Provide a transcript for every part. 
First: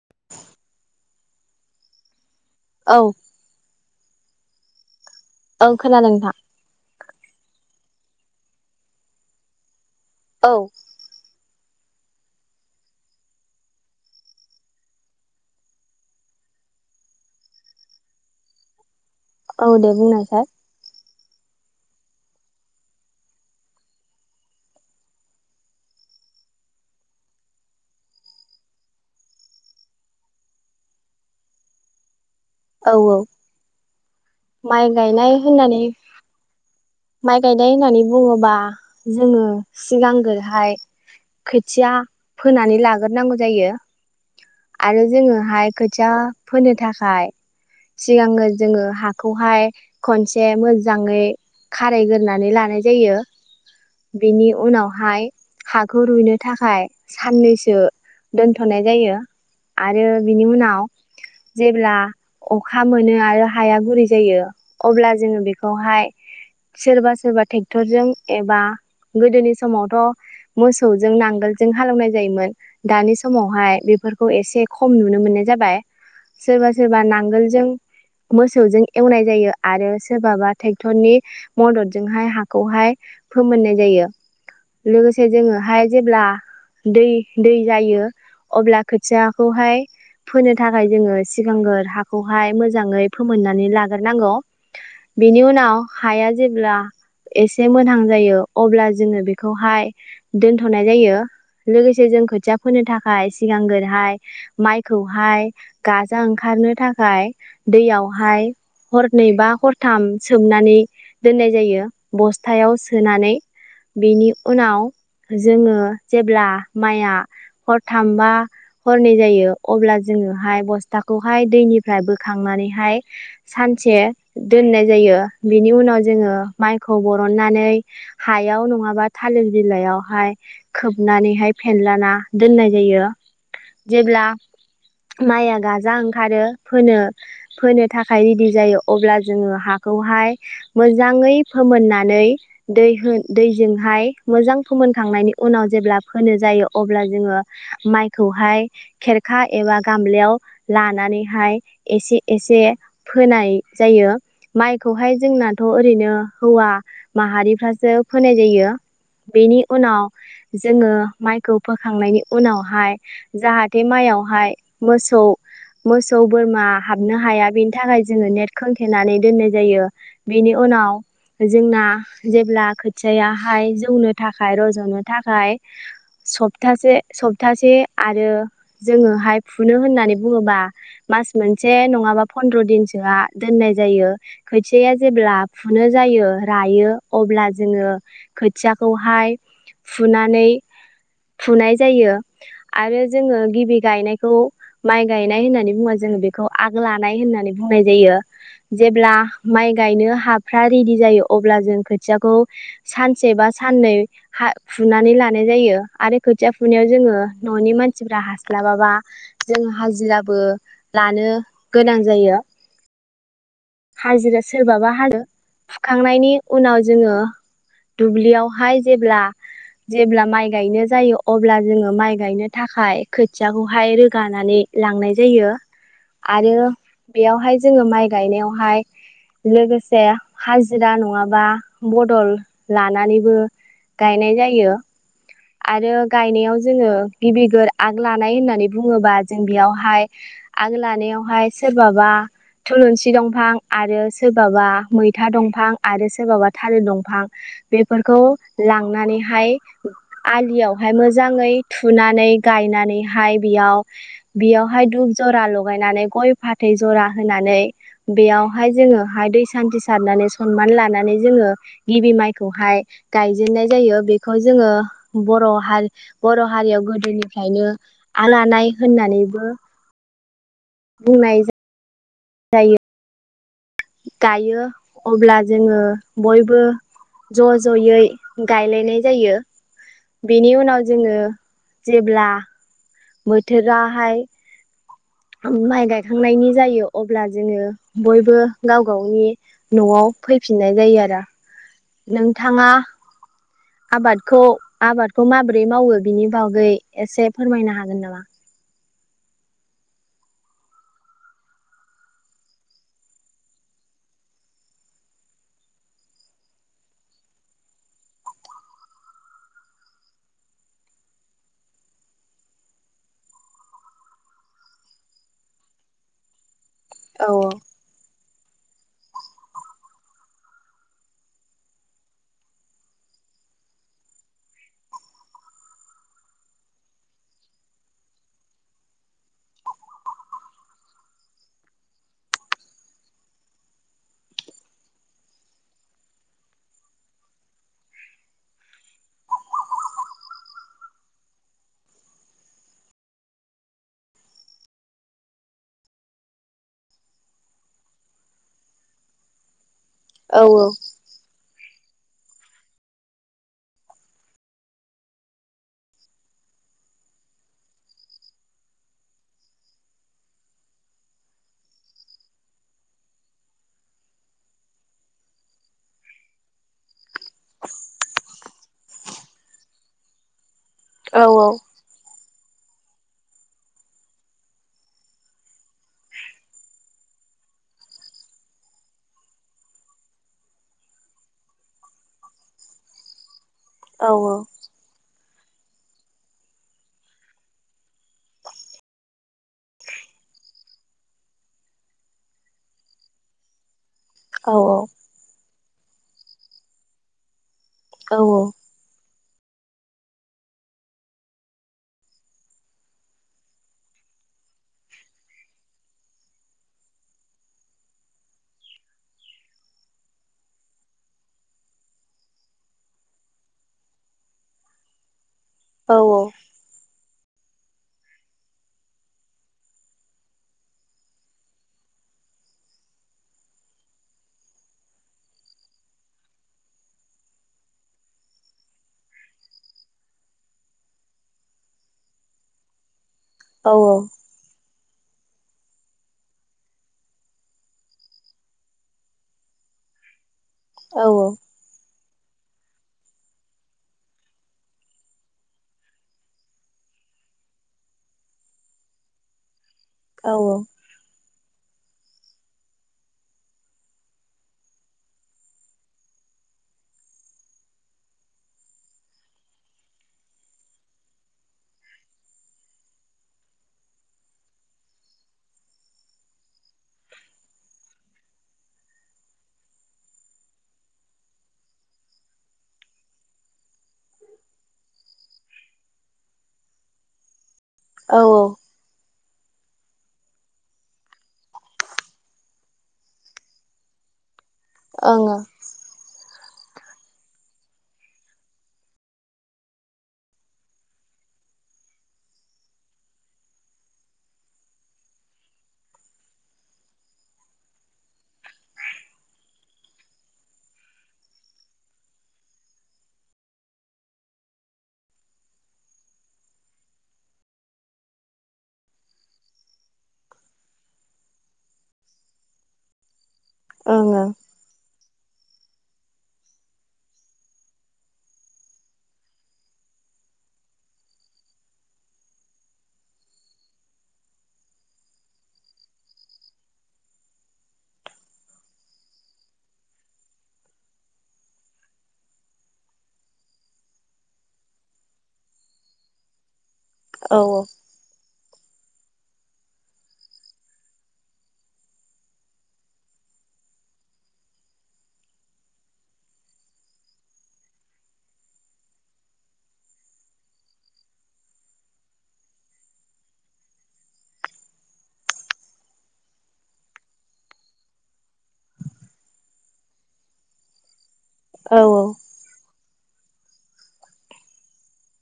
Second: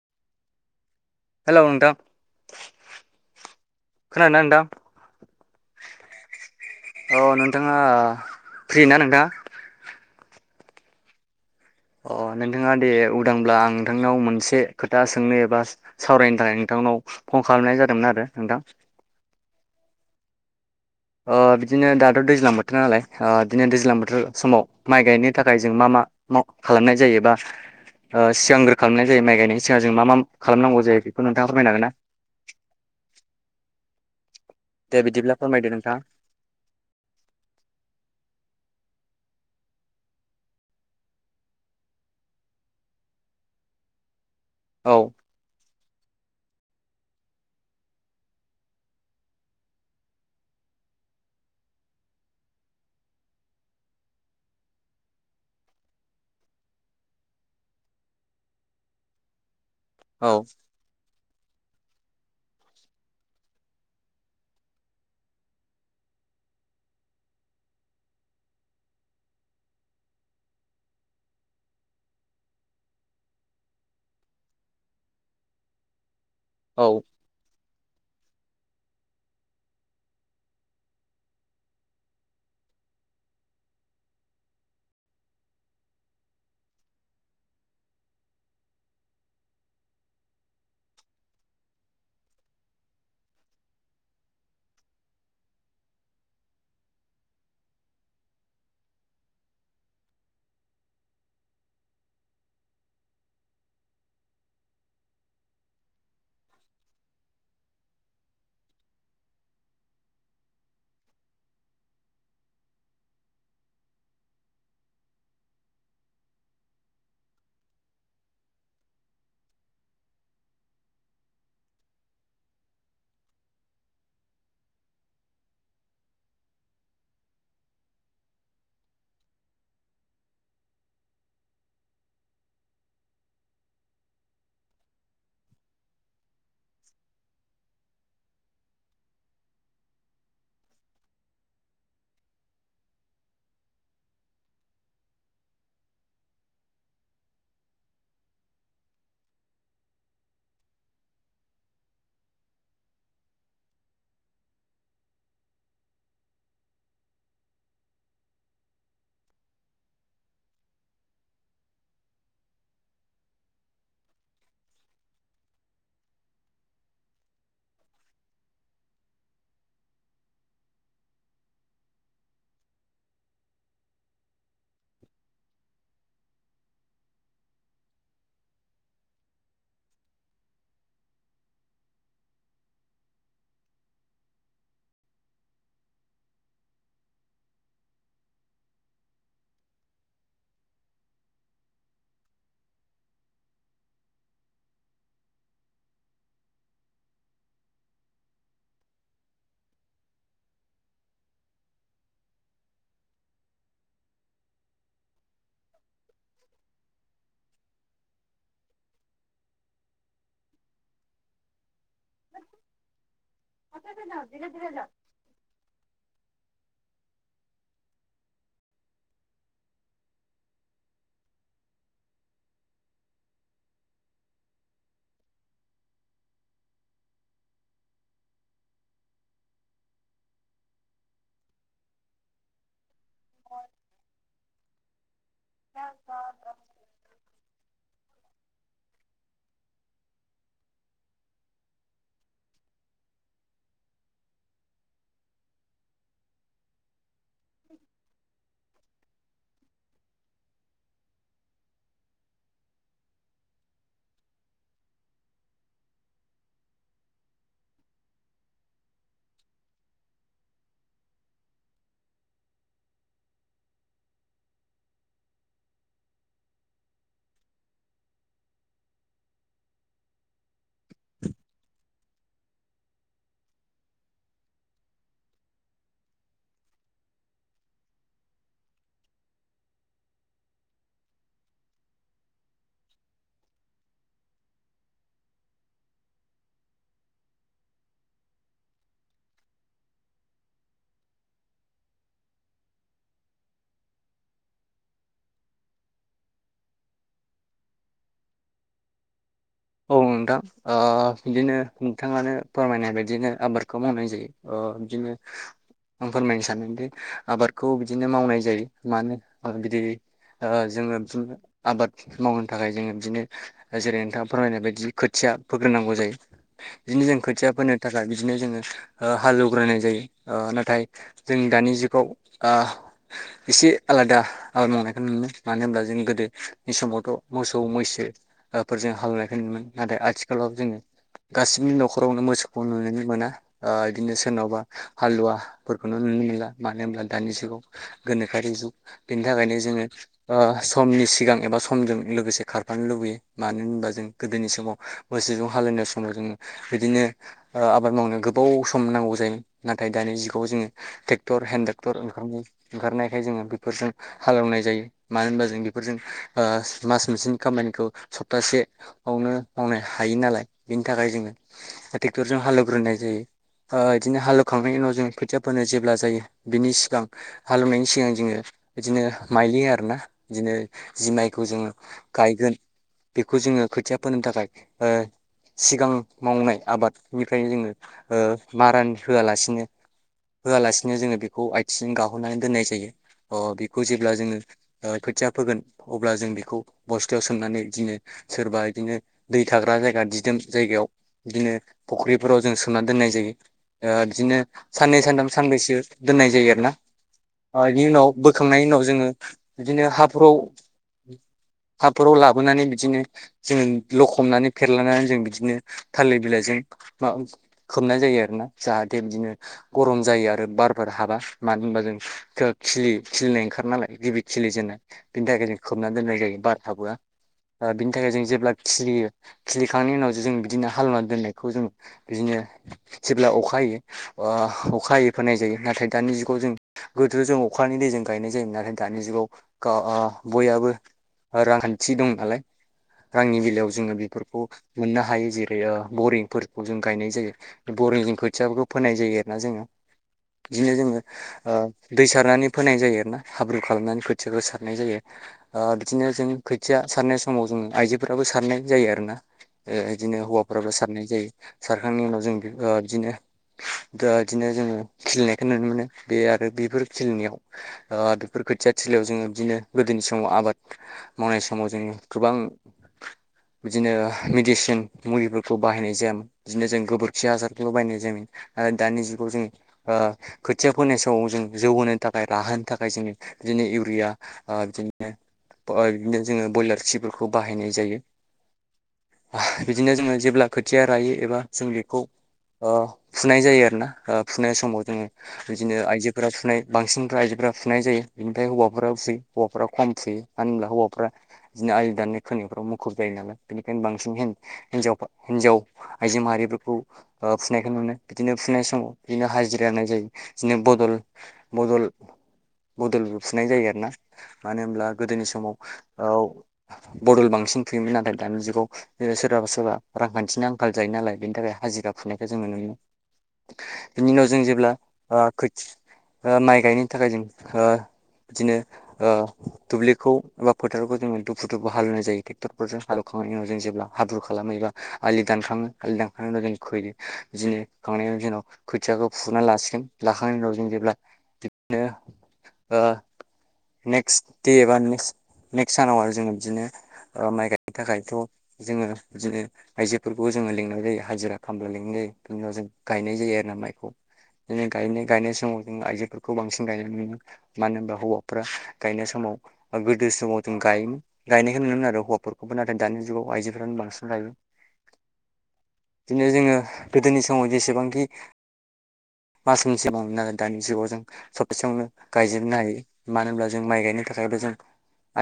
[unintelligible] हेल' नोंथां औ खोनादोंना नोंथां औ खोनादों नोंथां ओङा फ्रि ना नोंथां औ अ नोंथाङा दे उदांब्ला आं नोंथांनाव मोनसे खोथा सोंनो एबा सावरायनो थाखाय नोंथांनाव फन खालामनाय जादोंमोन आरो नोंथां औ दे बुंनाय सार ओ बिदिनो दाथ' दैज्लां बोथोर नालाय ओ बिदिनो दैज्लां बोथोर समाव माइ गायनो थाखाय जों मा मा माव खालामनाय जायो बा ओ सिगांग्रो खालामनाय जायो माइ गायनायनि सिगां जों मा मा खालामनांगौ जायो बेखौ नोंथाङा फोरमायनो हागोन ना औ औ माइ दे बिदिब्ला गायनाय फोरमायदो होननानै नोंथाङा माइ गायनाय होननानै बुङोबा जोङो सिगांगोरहाय खोथिया फोनानै लागोरनांगौ जायो आरो औ जोङो हाय खो खोथिया फोनो थाखाय सिगांनो जोङो हा खौहाय खनसे मोजाङै खारायग्रोनानै लानाय जायो बेनि उनावहाय हाखौ रुइनो थाखाय साननैसो दोनथ'नाय जायो आरो औ बिनि उनाव जेब्ला अखा मोनो आरो हाया गुरै जायो अब्ला जोङो बेखौहाय सोरबा सोरबा ट्रेक्टरजों एबा गोदोनि समावथ' मोसौजों नांगोलजों हालौवनाय जायोमोन दानि समावहाय बेफोरखौ एसे खम नुनो मोननाय जाबाय सोरबा औ सोरबा नांगोलजों मोसौजों एवनाय जायो आरो सोरबाबा ट्रेक्टरनि मददजोंहाय हाखौहाय फोमोननाय जायो लोगोसे जोङोहाय जेब्ला दै दै जायो अब्ला खोथियाखौहाय फोनो थाखाय जोङो सिगांगोर हाखौहाय मोजाङै फोमोननानै लागोन हागारनांगौ बेनि उनाव हाया जेब्ला एसे मोजां जायो अब्ला जोङो बेखौहाय दोनथ'नाय जायो लोगोसे जों खोथिया फोनो थाखाय सिगांगोरहाय माइखौहाय गाजा ओंखारनो थाखाय दैयावहाय हरनै बा हरथाम सोमनानै दोननाय जायो बस्थायाव सोनानै बेनि उनाव जोङो जेब्ला माइआ हरथाम बा हरनै जायो अब्ला जोङोहाय बस्थाखौहाय दैनिफ्राय बोखांनानैहाय सानसे दोननाय जायो बेनि उनाव जोङो माइखौ बरननानै हायाव नङाबा थालिर बिलाइयावहाय खोबनानैहाय फेनलाना दोननाय जायो जेब्ला माइया गाजा ओंखारो फोनो फोनो थाखाय थाखाइ रेडि जायो अब्ला जोङो हाखौहाय मोजाङै फोमोननानै दै दैजोंहाय मोजां फोमोनखांनायनि उनाव जेब्ला फोनो जायो अब्ला जोङो माइखौहाय खेरखा एबा गामलयाव लानानैहाय एसे एसे फोनाय जायो माइखौहाय जोंनाथ' ओरैनो हौवा माहारिफ्रासो फोनाय जायो बेनि उनाव जोङो माइखौ फोखांनायनि उनावहाय जाहाथे माइयावहाय मोसौ मोसौ बोरमा हाबनो हाया बे थाखाय जोङो नेट खोनथेनानै दोननाय जायो बेनि उनाव जोंना जेब्ला खोथियायाहाय जौनो थाखाय रज'नो थाखाय सप्तासे- सप्तासे आरो जोङोहाय फुनो होननानै बुङोबा मास मोनसे नङाबा फन्द्र' दिनसोआ दोननाय जायो खोथियाया जेब्ला फुनो जायो रायो अब्ला जोङो खोथियाखौहाय फुनानै फुनाय जायो आरो जोङो गिबि गायनायखौ माइ गायनाय होननानै बुङा जोङो बेखौ आग्ला होननानै बुंनाय जायो जेब्ला माइ गायनो हाफ्रा रेडि जायो अब्ला जों खोथियाखौ सानसे बा साननै हा फुनानै लानाय जायो आरो खोथिया फुनायाव जोङो न'नि मानसिफ्रा हास्लाबाबा जोंङ हाजिराबो लानो गोनां जायो हाजिरा सोरबाबा हाजो फुखांनायनि उनाव जोङो दुब्लियावहाय जेब्ला जेब्ला माइ गायनो जायो अब्ला जोङो माइ गायनो थाखाय खोथियाखौहाय रोगानानै लांनाय जायो आरो बेयावहाय जोङो माइ गायनायावहाय लोगोसे हाजिरा नङाबा बदल लानानैबो गायनाय जायो आरो गायनायाव जोङो गिबि गोर आग लानाय होननानै बुङोबा जों बेयावहाय आग लानायाव ओमफाय सोरबाबा थुलुंसि दंफां आरो सोरबाबा मैथा दंफां आरो सोरबाबा थालिर दंफां बेफोरखौ लांनानैहाय आलिआवहाय मोजांङै थुनानै गायनानैहाय बियाव बियावहाय दुप ज'रा ल'गायनानै गय फाथै जरा होनानै बेयावहाय जोङोहाय दै सान्थि सारनानै सनमान लानानै जोङो गिबि माइखौहाय गायजेननाय जायो बेखौ जोङो बर' हारि बर' हारियाव गोदोनिफ्रायनो आलानाय होननानैबो बुंनाय जायो जायो गायो अब्ला जोङो बयबो ज' ज'यै गायलायनाय जायो बेनि उनाव जोङो जेब्ला बोथोराहाय माइ गायखांनायनि जायो अब्ला जोङो बयबो गाव गावनि न'आव फैफिननाय जायो आरो। नोंथाङा आबादखौ आबादखौ माबोरै मावो बिनि बागै एसे फोरमायनो हागोन नामा? औ नोंथां ओ बिदिनो नोंथाङानो फोरमायनाय बायदिनो आबादखौ मावनाय जायो ओ बिदिनो आं फोरमायनो सानोदि आबादखौ बिदिनो मावनाय जायो मानो बिदि ओ जोङो बिदिनो आबाद मावनो थाखाय जोङो बिदिनो जेरै नोंथां फोरमायनाय बायदि खोथिया फोग्रोनांगौ जायो। बिदिनो जों औ खोथिया फोनो थाखाय बिदिनो जोङो ओ हालौवग्रोनाय जायो ओ नाथाय जोंनि दानि जुगाव ओ एसे आलादा आबाद मावनायखौ नुनो मोनो मानो होनोब्ला जों गोदो नि समावथ' मोसौ मैसो ओ फोरजों हालेवनाय नुनोमोन नाथाय आथिखालाव जोङो गासिबो नखरावनो मोसौखौ नुनो मोना ओ इदिनो सोरनावबा हालुवा फोरखौनो नुनो मोनला मानो होनब्ला दानि जुगाव गोनोखोआरि जुग बेनि थाखायनो जोङो ओ समनि सिगां एबा समजों लोगोसे खारफानो लुबैयो मानो होनबा जों गोदोनि समाव मोसौजों हालेवनाय समाव जोंङो बिदिनो ओ आबाद मावनो गोबाव सम नांगौ जायो। नाथाय दानि औ जुगाव जोङो ट्रेक्टर हे टर ओंखार ओंखारनायखाय जोङो बेफोरजों हालेवनाय जायो मानो होनबा जों बेफोरजों आ मास मोनसेनि खामानिखौ सप्तासे आवनो मावनो हायो नालाय बेनि थाखाय जोङो ट्रेक्टरजों हालेवग्रोनाय जायो ओ इदिनो हालेवखांनायनि उनाव जों खोथिया फोनो जेब्ला जायो बिनि सिगां हालेवनायनि सिगां जोङो इदिनो माइलि आरो ना इदिनो। जि औ माइखौ जोङो गायगोन बेखौ जोङो खोथिया फोनो थाखाय ओ सिगां मावनाय आबादनिफ्रायनो जोङो ओ मारान होआलासिनो होआलासिनो जोङो बेखौ आथिं गाहुनानै दोननाय जायो अ बि खौ औ जेब्ला जोङो ओ खोथिया फोगोन अब्ला जों बेखौ बस्थायाव सोमनानै दिनो सोरबा। बिदिनो दै थाग्रा जायगा दिदोम जायगायाव दिनो फुख्रिफोराव जों सोमनानै दोननाय जायो। ओ दिनो औ साननै सानथाम सानब्रै यो दोननाय जायो आरोना। अ बिनि उनाव औ बोखांनायनि उनाव जोङो बिदिनो हाब्रुआव हाब्रुआव लाबोनानै बिदिनो जों लखबनानै फेरलानानै जों बिदिनो थालिर बिलाइजों मा खोबनाय जायो आरोना जाहाथे बिदिनो गरम जायो आरो बारफोर हाबा मानो होनबा जों खिलि खिलिनाय ओंखार नालाय गिबि खिलिजेननाय बिनि थाखाय खोबना औ दोननाय जायो बारहाबहोआ। ओ बिनि थाखाय जों जेब ब्ला खिलियो खिलिखांनायनि उनावसो जों बिदिनो हालुना दोननायखौ जों बिदिनो जेब्ला अखा हायो ओ अखा है फोननाय जायो नाथाय दानि जुगाव जों गोदो जों अखानि दैजों गायनाय जायो नाथाय दानि जुगाव गा‌ आ बयाबो रांखान्थि दं नालाय। रांनि बेलायाव जोङो बेफोरखौ। मोननो हायो जेरै ओ बरिंफोरखौ जों गायनाय जायो बरिंजों खोथियाफोरखौ फोनाय जायो आरोना जोङो। बिदिनो जोङो ओ दै सारनानै फोनाय जायो आरोना हाब्रु खालामनानै खोथियाखौ सारनाय जायो ओ बिदिनो जों खोथिया सारनाय समाव जोङो आइजो फोराबो सारनाय जायो आरो ना। इदिनो औ हौवाफ्राबो सारनाय जायो। सारखांनाय उनाव जों ओ इदिनो आ इदिनो जोङो खिलिनायखौ नुनो मोनो बे आरो बेफोर खिलिनायाव ओ बेफोर खोथिया थलियाव जोङो बिदिनो गोदोनि समाव आबाद मावनाय समाव जोङो गोबां। बिदिनो मेडिसिन मुलिफोरखौ बाहायनाय जायामोन बिदिनो जों गोबोरखि हासारखोल बाहायनाय जायोमोन नाथाय दानि जुगाव जोंङो ओ खोथिया फोनाय समाव जों जौ होनोनो थाखाय राहोनो थाखाय जोङो बिदिनो इउरिया ओ बिदिनो ओ बिदिनो जोङो ब्रयलार खिफोर‌खौ खौ बाहायनाय औ औ। बिदिनो जोङो जेब्ला खोथिया रायो एबा जों बेखौ ओ फुनाय जायो आरोना ओ। फुनाय समाव जोङो बिदिनो आइजोफोरा नाय बांसिनफ्रा आइजोफोरा फुनाय जायो बिनिफ्राय हौवाफोरा फुयो हौवाफोरा खम फुयो मानो होनब्ला हौवाफ्रा बिदिनो आ दाननि खोनोफ्राव मुखुब जायो नालाय बिनिखायनो बांसिन हिन-हिनजावफा हिनजाव आइजो माहारिफोरखौ फुनायखौ नुनो बिदिनो फुनाय समाव बिदिनो हाजिरा होननाय जायो बिदिनो बदल बदल बदलबो फुनाय जायो आरोना मानो होनब्ला गोदोनि समाव ओ। बदल बांसिन फुयोमोन नाथाय दानि जुगाव सोरबाबा सोरबा रांखान्थिनि आंखाल जायो नालाय बेनि थाखाय हाजिरगा फुनायखौ जों नुनो मोनो। बिनि उनाव जों जेब्ला। आ खोथि ओ माइ गायनो थाखाय जों ओ बिदिनो ओ दुब्लिखौ बा फोथारखौ जोङो दुब। फुथुखौ हालेवनाय जायो ट्रेक्टरफोरजों हालेवखांनायनि उनाव जों जेब्ला हाब्रु खालामो एबा आलि दानखाङो आलि दानखांनायनि उनाव जों खोयो बिदिनो खोखांनायनि उनाव जोंनाव खोथियाखौ फुनानै लासिगोन लाखांनायनि उनाव जों जेब्ला बिदिनो ओ नेक्स दे एबा ने नेक्स सानाव। जोङो बिदिनो। ओ माइ गायनो थाखायथ' जोङो बिदिनो आइजोफोरखौ जोङो लिंनाय जायो हाजिरा खामला लिंनाय जायो बिनि उनाव जों गायनाय जायो आरो ना माइखौ बिदिनो गायनाय गायनाय समाव जों आइजोफोरखौ बांसिन गायनाय नुयोमोन मानो होनबा हौवाफ्रा गायनाय समाव गोदो समाव जों गायोमोन गायनायखौ नुयोमोन आरो हौवाफोरखौबो नाथाय दानि जुगाव आइजोफ्रानो बांसिन गायो बिदिनो जोङो गोदोनि समाव जेसेबांखि मासनि [unintelligible] आरो दानि जुगाव जों सबतासेयावनो गायजोबनो हायो मानो होनब्ला जों माइ गायनो थाखायबो जों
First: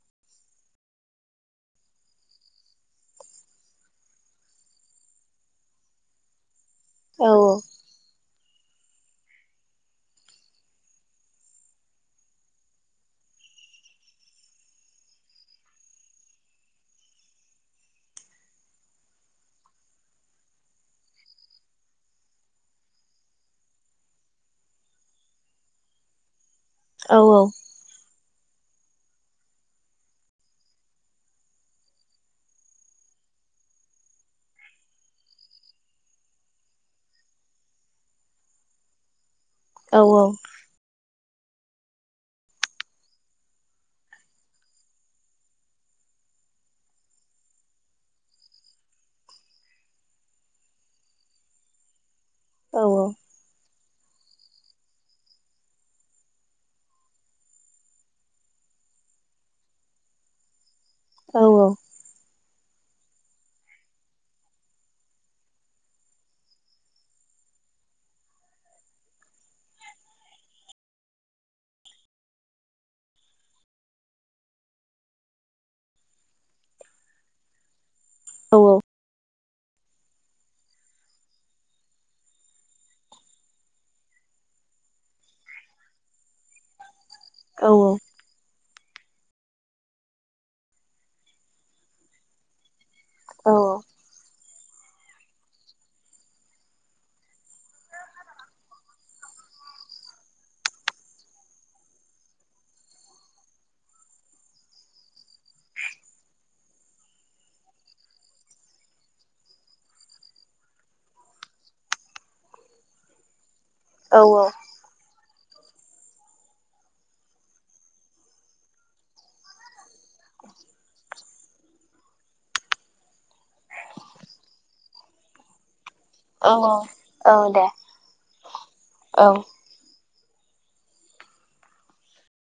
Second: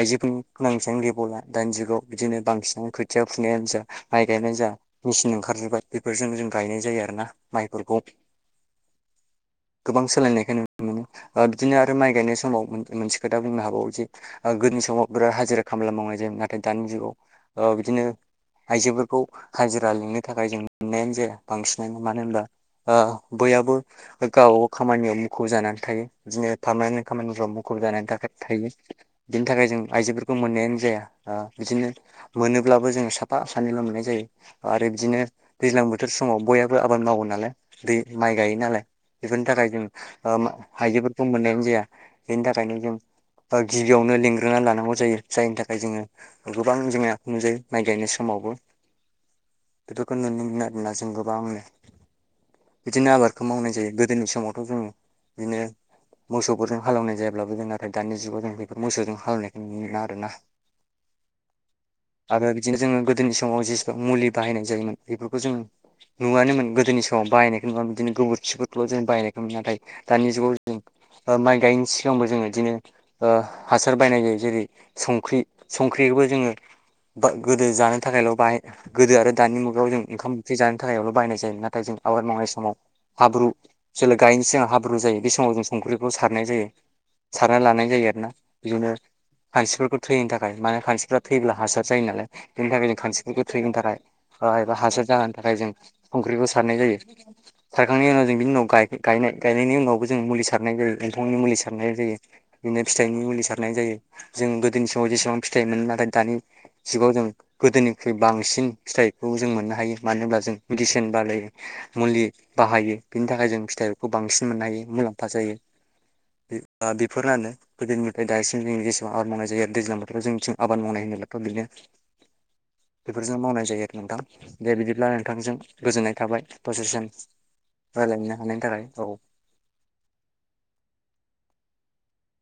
आइजोफोर गोनांथियानो गैबावला दानि जुगाव बिदिनो बांसिनानो खोथिया फुनायानो जा माइ गायनायानो जा मेसिन ओंखार जोबबाय बेफोरजों जों गायनाय जायो आरोना माइफोरखौ गोबां सोलायनायखो नुनो मोनो बिदिनो आरो माइ गायनाय समाव मोन मोनसे खोथा बुंनो हाबावो जे ओ गोदोनि समाव बिराद हाजिरा खामला मावनाय जायोमोन नाथाय दानि जुगाव ओ बिदिनो आइजोफोरखौ हाजिरा लिंनो थाखाय जों मोननायानो जाया बांसिनानो मानो होनबा ओ बयहाबो गाव खामानियाव मुखुब जानानै थायो बिदिनो पारमानेन्ट खामानिफ्राव मुखुब जानायनि थाखाय थायो बिनि थाखाय जों आइजोफोरखौ मोननायानो जाया ओ बिदिनो मोनोब्लाबो जोङो साफा सानैल' मोननाय जायो आरो बिदिनो दैज्लां बोथोर समाव बहाबो आबाद मावो नालाय दै माइ गायो नालाय बेफोरनि थाखाय जों ओ आइजोफोर खौ मोननायानो जाया बेनि थाखायनो जों गिबियावनो लेंंग्रोना लाना नांगौ जायो जायनि थाखाय जोङो गोबां जोंनाया नुजायो माइ गायनाय समावबो बेफोरखौ नुनो आरो ना जों गोबांनो बिदिनो आबादखौ मावनाय जायो गोदोनि समावथ' जों बिदिनो मोसौफोरजों हालेवनाय जायाब्लाबो जों नाथाय दानि जुगाव जों बेफोर मोसौजों हालौनाय उम आरोना औ औ आरो बिदिनो जोङो गोदोनि समाव जेसेबां मुलि बाहायनाय जायोमोन बेफोरखौ जों नुवानोमोन गोदोनि समाव बाहायनायखौ नुवामोन बिदिनो गोबोरखिफोरखौल' जों बाहायनायखौ नुयो नाथाय दानि जुगाव जों ओ माइ गायैनि सिगांबो जोङो बिदिनो ओ हासार बायनाय जायो जेरै संख्रि संख्रिखौबो जोङो गोदो जानो थाखायल' बाहाय गोदो आरो दानि मुगायाव जों ओंखाम ओंख्रि जानो थाखायल' बायनाय जायो नाथाय जों आबाद मावनाय समाव हाब्रु जेला गायनि सिगां हाब्रु जायो बे समाव जों संख्रिखौ सारनाय जायो सारा लानाय जायो आरो ना बिदिनो खानसिफोरखौ थैहोनो थाखाय माने खानसिफ्रा थैब्ला हासार जायो नालाय बेनि थाखाय जों खानसिफोरखौ थैहोनो थाखाय एबा हासार जाहोननि थाखाय जों संख्रिखौ सारनाय जायो सारखांनायनि उनाव जों बिनि उनाव गाय गायनाय गायनायनि उनावबो जों मुलि सारनाय जायो एम्फौनि मुलि सारनाय जायो बिदिनो फिथाइनि मुलि सारनाय जायो जों गोदोनि समाव जेसेबां फिथाइ मोनो नाथाय दानि जुगाव जों गोदोनिख्रुइ बांसिन फिथाइखौ जों मोननो हायो मानो होनब्ला जों मेदिसिन बाहायो मुलि बाहायो बिनि थाखाय जों फिथाइखौ बांसिन मोननो हायो मुलाम जायो बे ओ बेफोरनानो गोदोनिफ्राय दासिम जोंनि [unintelligible] आबाद मावनाय जायो आरो दैज्लां बोथोराव जोंथिं आबाद मावनाय होनोब्लाथ' बिदिनो बेफोरजों मावनाय जायो आरो नोंथां दे बिदिब्ला नोंथांजों गोजोननाय थाबाय दसे सम औ दे रायलायनो हानायनि थाखाय औ।